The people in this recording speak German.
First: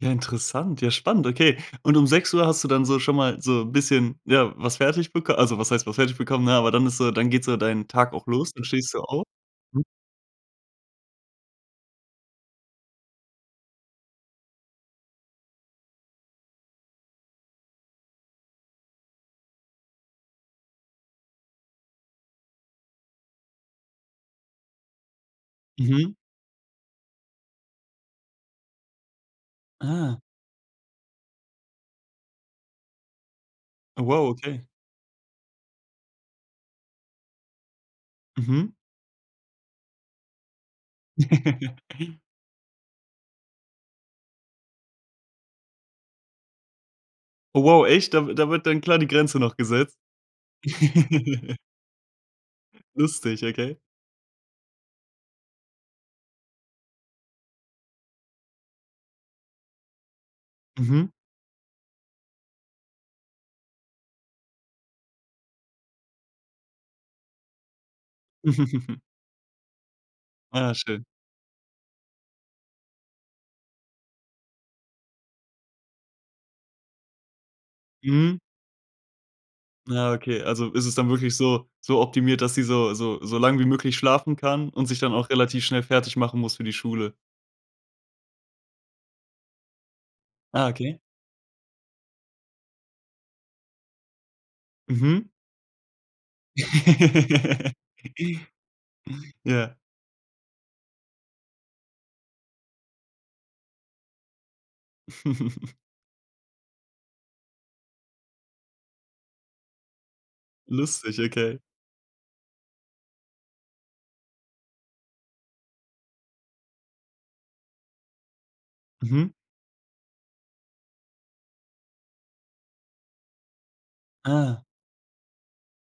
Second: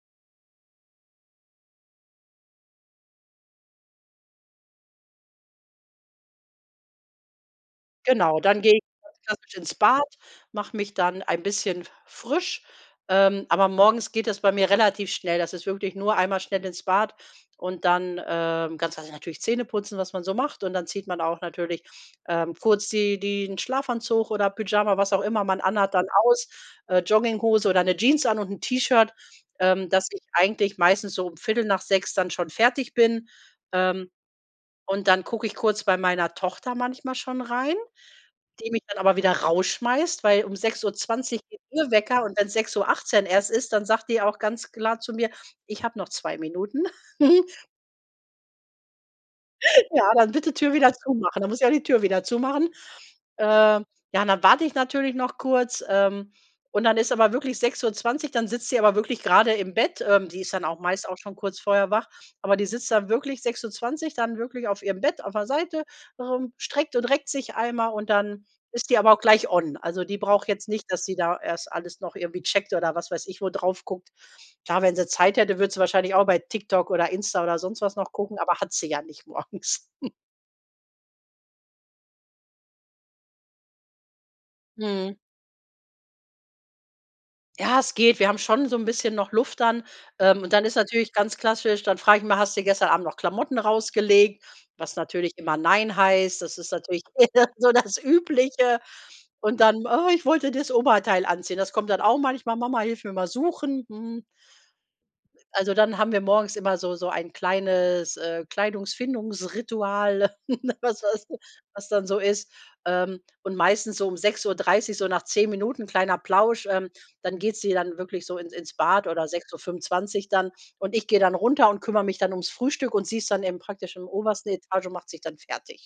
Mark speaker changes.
Speaker 1: Ja, interessant, ja, spannend, okay, und um 6:00 hast du dann so schon mal so 'n bisschen, ja, was fertig bek also, was heißt was fertig bekommen, ne, aber dann ist so dann geht so deinen Tag auch
Speaker 2: Genau,
Speaker 1: los,
Speaker 2: dann
Speaker 1: dann
Speaker 2: gehe ich
Speaker 1: stehst du
Speaker 2: ganz
Speaker 1: auf.
Speaker 2: klassisch ins
Speaker 1: Mhm.
Speaker 2: Bad, mache mich dann ein bisschen frisch, ähm, aber morgens geht das bei mir relativ schnell. Das ist wirklich nur einmal schnell ins Bad und dann, ähm, ganz klassisch natürlich Zähne putzen, was man so macht und dann zieht man auch natürlich, ähm, kurz die den Schlafanzug oder Pyjama, was auch immer man anhat, dann
Speaker 1: Mhm.
Speaker 2: aus, äh, Jogginghose oder 'ne Jeans an und 'n T-Shirt, ähm, dass
Speaker 1: Ah.
Speaker 2: ich eigentlich meistens so um 6:15 dann schon fertig bin.
Speaker 1: Oh,
Speaker 2: Ähm,
Speaker 1: wow, okay.
Speaker 2: und dann gucke ich kurz bei meiner Tochter manchmal schon rein, die
Speaker 1: Mhm.
Speaker 2: mich dann aber wieder rausschmeißt, weil um 6:20 geht ihr Wecker und wenn's 6:18 erst ist, dann sagt die auch ganz klar zu mir: „Ich habe noch 2 Minuten.“
Speaker 1: Oh wow, echt dann da wird dann klar die Grenze noch gesetzt?
Speaker 2: „Ja, dann bitte Tür wieder zumachen.” Dann muss ich ja die Tür wieder zumachen.
Speaker 1: Lustig, okay.
Speaker 2: Ähm, ja, und dann warte ich natürlich noch kurz. Ähm, und dann ist aber wirklich 6:20, dann sitzt sie aber wirklich grade im Bett. Ähm, die ist dann auch
Speaker 1: Mhm.
Speaker 2: meist auch schon kurz vorher wach. Aber die sitzt dann wirklich 6:20 dann wirklich auf ihrem Bett, auf der Seite, ähm, streckt und reckt sich einmal und dann ist die aber auch gleich on. Also, die braucht jetzt
Speaker 1: Aja,
Speaker 2: nicht, dass
Speaker 1: schön.
Speaker 2: sie da erst alles noch irgendwie checkt oder was weiß ich wo drauf guckt. Klar, wenn sie Zeit hätte, würde sie wahrscheinlich auch bei TikTok oder Insta oder sonst was noch gucken,
Speaker 1: Mhm.
Speaker 2: aber hat sie ja nicht morgens.
Speaker 1: Ja, okay, also, ist es dann wirklich so so optimiert, dass sie so so so lang wie möglich schlafen kann und sich dann
Speaker 2: Mhm.
Speaker 1: auch relativ schnell fertig machen muss für die Schule.
Speaker 2: Ja, es geht. Wir haben schon so 'n bisschen noch Luft dann, ähm, und dann
Speaker 1: Ah,
Speaker 2: ist
Speaker 1: okay.
Speaker 2: natürlich ganz klassisch dann frage ich mal: „Hast du gestern Abend noch Klamotten rausgelegt?“ Was
Speaker 1: Mhm.
Speaker 2: natürlich immer nein heißt. Das ist natürlich eher so das Übliche. Und
Speaker 1: Ja.
Speaker 2: dann: „Oh, ich wollte das Oberteil anziehen.“ Das kommt dann auch manchmal: „Mama hilf mir mal suchen.” Hm. Also, dann haben wir morgens immer so so ein kleines, äh, Kleidungsfindungs-Ritual, was was
Speaker 1: Lustig,
Speaker 2: dann
Speaker 1: okay.
Speaker 2: was dann so ist. Ähm, und meistens so um 6:30, so nach 10 Minuten, kleiner Plausch, ähm, dann geht sie dann wirklich so ins ins Bad oder
Speaker 1: Mhm.
Speaker 2: 6:25 dann. Und ich gehe dann runter und kümmere mich dann ums Frühstück und sie ist dann eben praktisch im obersten
Speaker 1: Ah.
Speaker 2: Etage und macht sich dann fertig.